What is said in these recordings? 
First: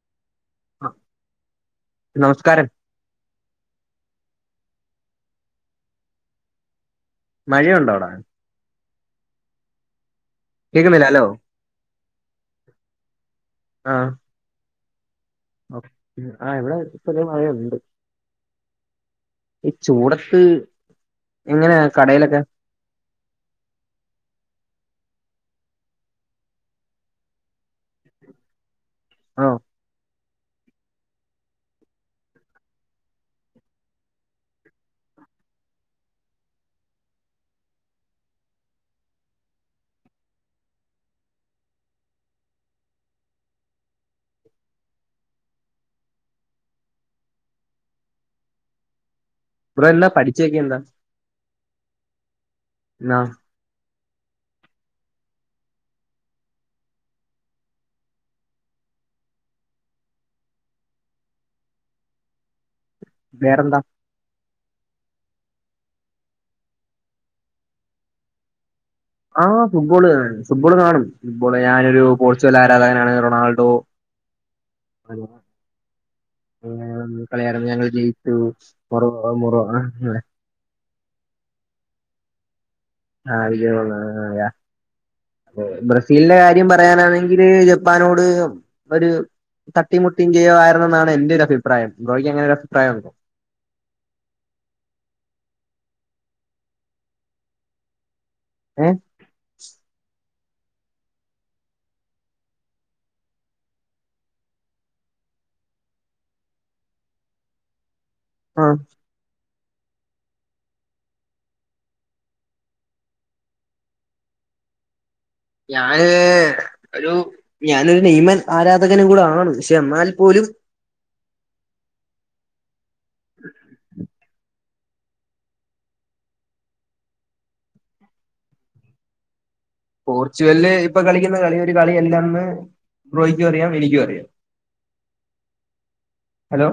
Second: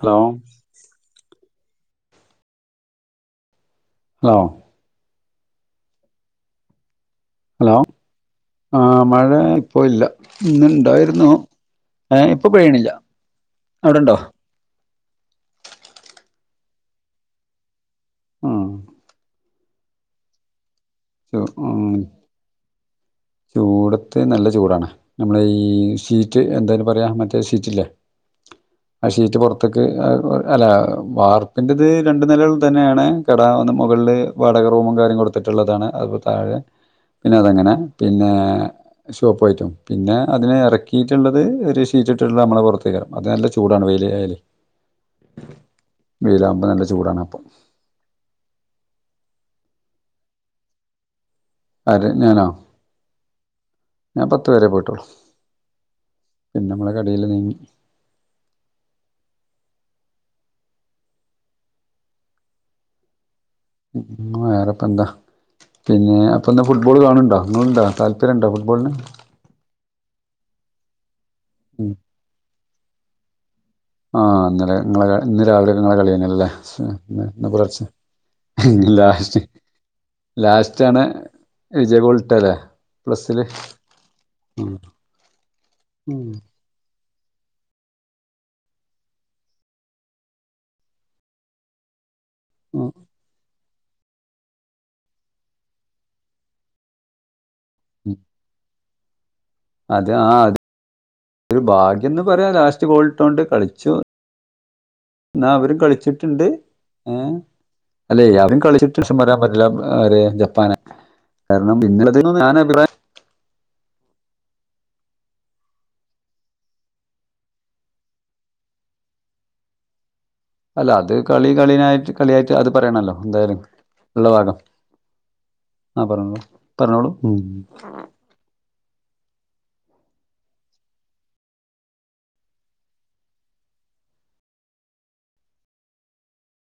Hello ആഹ് നമസ്കാരം [unintelligible] മഴയുണ്ടോ അവിടെ ആഹ് മഴ ഇപ്പോ ഇല്ല ഇന്ന് കേക്കുന്നില്ല ഹലോ ഇണ്ടായിരുന്നു ഏഹ് ഇപ്പൊ പെയ്യണില്ല അവിടെണ്ടോ? [unintelligible] ആഹ് ഇവിടെ ചെറിയ മഴയൊണ്ട് ഉം ഈ ചൂടത്ത് എങ്ങനെയാ [unintelligible] കടയിലൊക്കെ ചൂടത്ത് നല്ല ചൂടാണ് നമ്മളെ ഈ ഷീറ്റ് എന്താ അയ്ന് പറയാ മറ്റേ ഷീറ്റില്ലേ? ആ ഷീറ്റ് ആഹ് പൊറത്തേക്ക് ആഹ് [unintelligible] അല്ല വാർപ്പിൻ്റത് രണ്ട് നിലകൾ തന്നെയാണ് കട ഒന്ന് മുകളില് വാടക റൂമും കാര്യങ്ങളും കൊടുത്തിട്ടുള്ളതാണ് അത്പ്പ താഴെ പിന്നെ അതങ്ങനെ പിന്നെ ഷോപ്പ് ആയിറ്റും പിന്നെ അതിനെ എറകീറ്റ്ള്ളത് ഒരു ഷീറ്റ് ഇട്ടിട്ടുള്ള നമ്മളെ പുറത്തേക്കാരം അത് നല്ല ചൂടാണ് വെയില് ആയാലെ വെയിലാകുമ്പോ നല്ല ചൂടാണ് അപ്പം ഇവിടെ എന്നാ പഠിച്ചയെക്കെ എന്താ ആര് ഞാനോ? ആ ഞാൻ പത്ത് വരെ പോയിട്ടോള്ളൂ പിന്നെ അമ്മളെ കടേല് [unintelligible] വേറെന്താ? [unintelligible] വേറെപ്പന്താ? പിന്നെ അപ്പന്ന് ഫുട്ബോള് കാണ് ണ്ടോ ഇങ്ങള്ണ്ടോ താല്പര്യണ്ടോ ഫുട്ബോൾന് ആഹ് ഫുട്ബോള് കാണും ഫുട്ബോള് കാണും ഫുട്ബോള് ഞാനൊരു പോർച്ചുഗൽ ആരാധകനാണ് റൊണാൾഡോ ആഹ് ഇന്നലെ ഇങ്ങളെ ഇന്ന് രാവിലെ ഇങ്ങളെ കളിയേനല്ലേ ആഹ് ഇന്ന് പുലർച്ചെ ഉം [unintelligible] ലാസ്റ്റാണ് വിജയഗോള്ട്ടേ ലെ ആഹ് വിജയ ഗോള് [unintelligible] ബ്രസീലിന്റെ കാര്യം പറയാനാണെങ്കില് ജെപ് പ്പാനോട് ഒരു തട്ടിമുട്ടിയും ജയവായിരുന്നെന്നാണ് എന്റൊരു അഭിപ്രായം ബ്രോയിക്ക് അങ്ങനൊരു പ്രായണ്ടോ? ഉം ഏഹ് അത് ആഹ് അത് ഒരു ഭാഗ്യന്ന് പറയാ ലാസ്റ്റ് ഗോള്ട്ടോണ്ട് കളിച്ചു ഇന്നാ അവരും കളിച്ചിട്ട്ണ്ട് ഏഹ് അല്ലെ അവരും ആഹ് കളിച്ചിട്ട് [unintelligible] പറയാൻ പറ്റില്ല ആരെ ജപ്പാനെ കാരണം ഇന്നലതിന് ഞാൻ അഭിപ്രായം ഞാന് ഒരു ഞാനൊരു നെയ്മൻ ആരാധകനും കൂടെ ആണ് പക്ഷെ എന്നാൽ പോലും അല്ല അത് കളി കളിനായിട്ട് കളിയായിട്ട് അത് പറയണല്ലോ എന്തായാലും ഇള്ള ഭാഗം ആഹ് പർഞ്ഞോളൂ പറഞ്ഞോളൂ ഉം പോർച്ചുഗല്ല് ഇപ്പ കളിക്കുന്ന കളി ഒരു കളി അല്ലന്ന് ബ്രോയ്ക്കും അറിയാം എനിക്കും അറിയാം ഹലോ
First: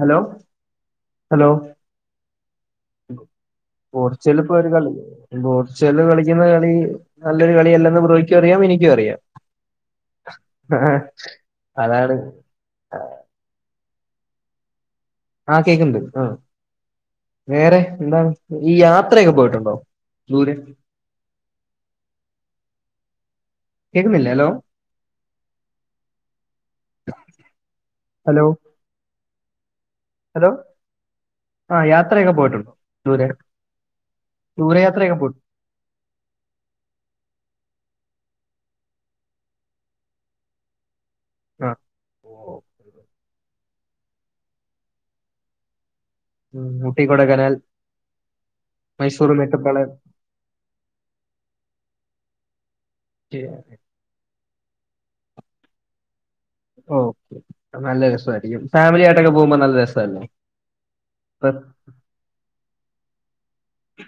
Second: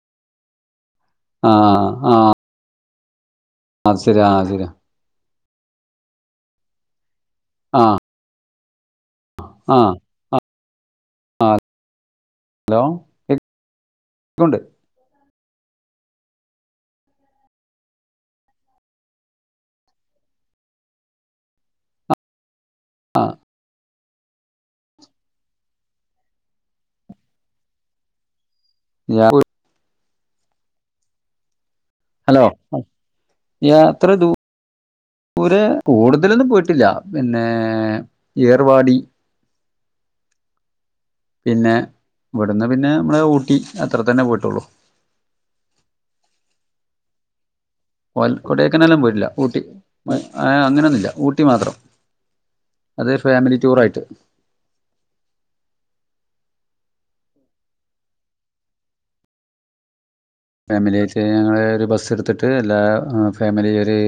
ഹലോ ഹലോ ആ ആ അത് ശരി ആ പോർച്ചുഗല് ഇപ്പൊ ശരി ഒരു കളി പോർച്ചുഗല് കളിക്കുന്ന കളി നല്ലൊരു കളിയല്ലെന്ന് ബ്രോയ്ക്കും അറിയാം എനിക്കും അറിയാം ആഹ് അതാണ് ഹലോ [unintelligible] ആഹ് കേക്ക്ണ്ട് ആഹ് വേറെ എന്താണ് ഈ യാത്രയൊക്കെ പോയിട്ടുണ്ടോ ദൂരെ ആഹ് കേക്കുന്നില്ല ഹലോ ഹലോ [unintelligible] ഹലോ ആഹ് യാ ഹലോ യാത്ര ദൂ ദൂരയാത്രയൊക്കെ പോയി ദൂരെ. കൂടുതലൊന്നും പോയിട്ടില്ല പിന്നേ ഏർവാടി. പിന്നെ ആഹ് ഇവ്ട്ന്ന് പിന്നെ മ്മളെ ഊട്ടി അത്ര തന്നെ പോയിട്ടൊള്ളു. മ് ഊട്ടി കൊടയ്കനാൽ. ഓൽ കൊടയ്കനാലൊന്നും പോയിട്ടില്ല ഊട്ടി ഏ അങ്ങനൊന്നുല്ല ഊട്ടി മാത്രം. അതെ ഫേമിലി ടൂറായിട്ട്. ഓ നല്ല രസായിരിക്കും ഫേമിലി ആയിട്ടൊക്കെ പോഉമ്പം നല്ല രസല്ലേ. ഫേമിലി ആയിട്ട് ഞങ്ങള് ഒരു ബസ്സ് ട്ത്ത്ട്ട് എല്ലാ ഫേമിലി ഒര്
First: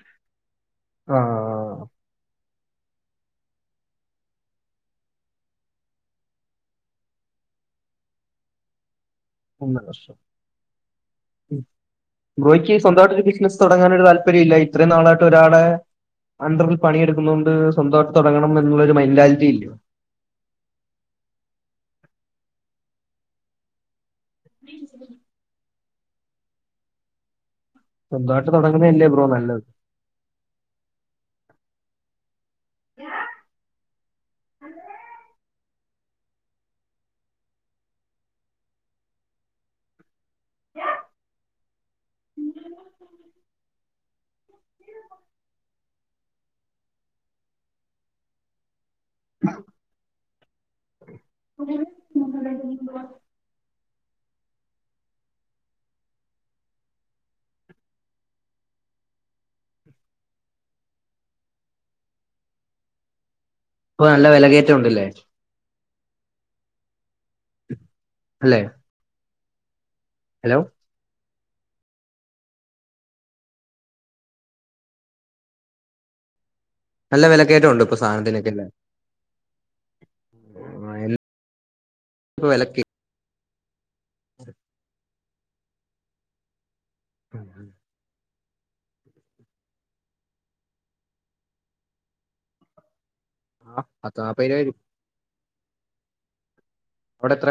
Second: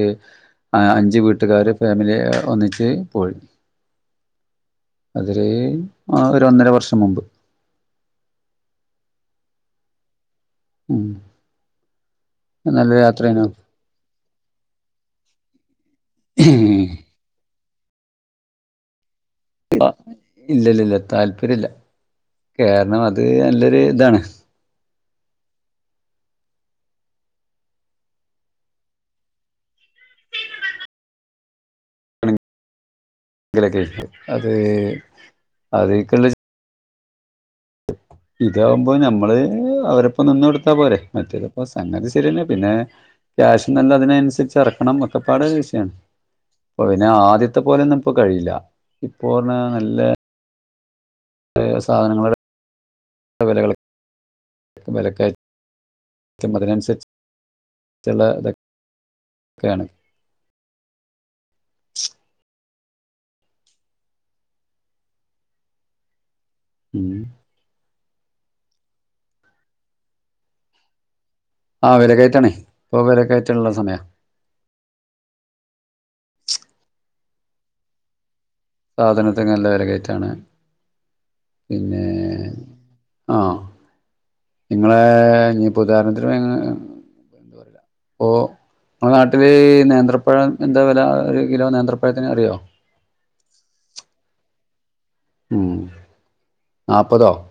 ആഹ് ആ അഞ്ച് വീട്ടുകാര് ഫേമിലി ഒന്നിച്ച് പോയി. അതൊര് ആറെര ഒന്നര വർഷം മുമ്പ്. ഒന്നരവർഷം ഉം ബ്രോയിക്ക് നല്ല സ്വന്തമായിട്ടൊരു യാത്രേനു ബിസിനസ് തൊ തൊടങ്ങാനൊര് താല്പര്യം ഇല്ലേ ഇത്രയും ന്നാളായിട്ട് ഒരാളെ അണ്ടർ പണിയെടുക്കുന്നുണ്ട് സ്വന്തായിട്ട് തൊടങ്ങണം എന്നുള്ളൊരു മൈന്റാലിറ്റി ഇല്ലെ? ഹ ഇല്ലല്ല ല്ല താല്പര്യല്ല കാരണം അത് നല്ലൊരു താണ്. [unintelligible] സ്വന്തായിട്ട് തെടങ്ങുന്നല്ലേ ബ്രോ നല്ലത്. ഏ. കെലക്കാെയിര്ക്കും അത് അതീക്ക്ള്ള ഇതാവുമ്പോ ഞമ്മള് അവരപ്പം നിന്നോടുത്താ പോരെ മറ്റൊത്. ഓ സംഗതി ശരിതന്നെ പിന്നെ ക്യാഷ് നല്ല അതിനനുസരിച്ച് ഇറക്കണം ഒക്ക പാടെ. ഒരു വിഷയമാണ് അപ്പൊ പിന്നെ ആദ്യത്തെ പോലെ ഒന്നും ഇപ്പോ കഴിയില്ല ഇപ്പോ പറ്ഞ്ഞ നല്ല. [inaudible] സാധനങ്ങളുടെ വിലകൾ വിലക്ക റ്റും അതിനനുസരിച്ച്ച്ചുള്ള ഇതൊക്കെ യാണ്. അപ്പോ നല്ല വില കയറ്റം ഉണ്ട്ല്ലേ. ഉം. അല്ലേ. ഹലോ. ആഹ് വെല കയറ്റാണേ ഇപ്പോ വില കയറ്റള്ള സമയാ. നല്ല വിലക്കയറ്റം ഉണ്ട് ഇപ്പ സധനത്തിനൊക്കെല്ലേ? സാധനത്തിന് നല്ല വില കയറ്റാണ് എന്താ പിന്നെ ഇപ്പൊ വിലക്ക് ആഹ്. [inaudible] നിങ്ങളെ ഞ് ഇപ്പോ ഉദാഹരണത്തിന് [unintelligible] ഓ ങ്ങളെ നാട്ടില് നേന്ത്രപ്പഴം എന്താ വില ഒരു കിലോ നേന്ത്രപ്പഴത്തിന് അറിയോ? ആഹ് അതാ പേര് വരും. ഉം നാല്പ്പതോ അവിടെ എത്ര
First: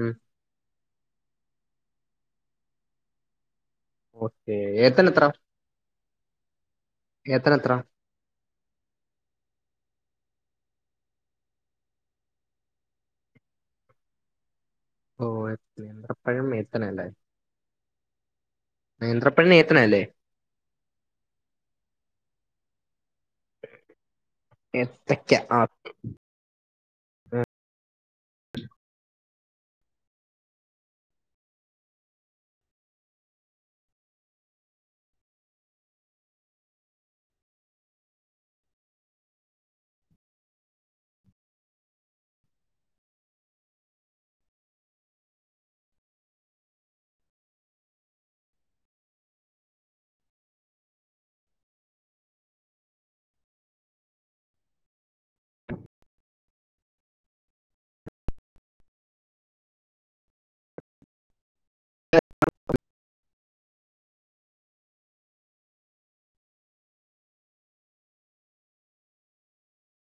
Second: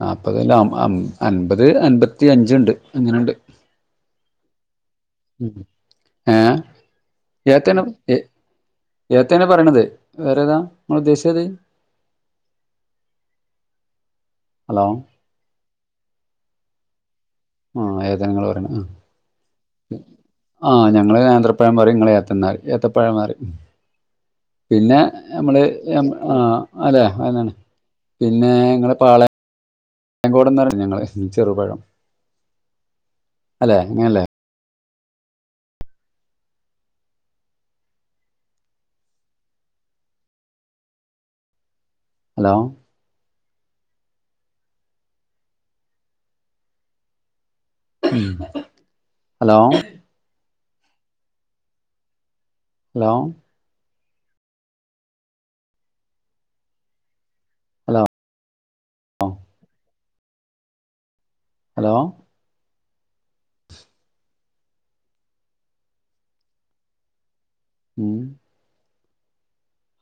നാപ് ഒരുകിലോ അം അം അൻപത് അൻപത്തി അഞ്ച്ണ്ട് അങ്ങനെണ്ട്. ഓക്കേ ഏതന് എത്ര? ഏഹ് ഏത്തൻ എത്ര ഏത്തന്. എ ഏത്തന്നെ പറയണത് വേറെ ഏതാ നിങ്ങൾ ഉദ്ദേശിച്ചത്. ഹലോ. ഓ എ നേന്ത്റപഴം ഏത്തന അല്ലേ? ആഹ് ഏതാങ്ങൾ പറിണ് ആഹ്. നേത്തനല്ലേ ആഹ് ഞങ്ങൾ നേന്ത്രപ്പഴം പറിം നിങ്ങൾ ഏത്തൻന്നറിം ഏത്തപ്പഴം പറിം. പിന്നെ ഏത്തക്ക ആ നമ്മള് നമ്മ ആഹ് അതെ അതെന്നാണ് പിന്നെ ഇങ്ങൾ പ ആളെ ഞാകോടെന്ന് പറ ഞങ്ങള് ചെറുപഴം അല്ലെ അങ്ങനെല്ലേ? ഹലോ. ഉം. ഹലോ ഹലോ ഹലോ ഹലോ [unintelligible] ഉം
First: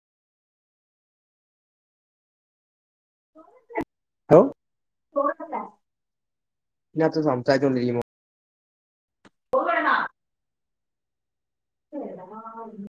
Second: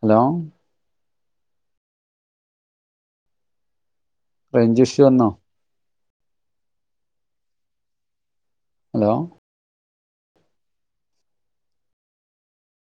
ഹലോ ഹലോ ഫ്രഞ്ച് ഇഷ്യൂ വന്നോ ഇതിനാത്ത് സംസാരിച്ചു കൊണ്ടിരിക്കുമ്പം ഹലോ [inaudible]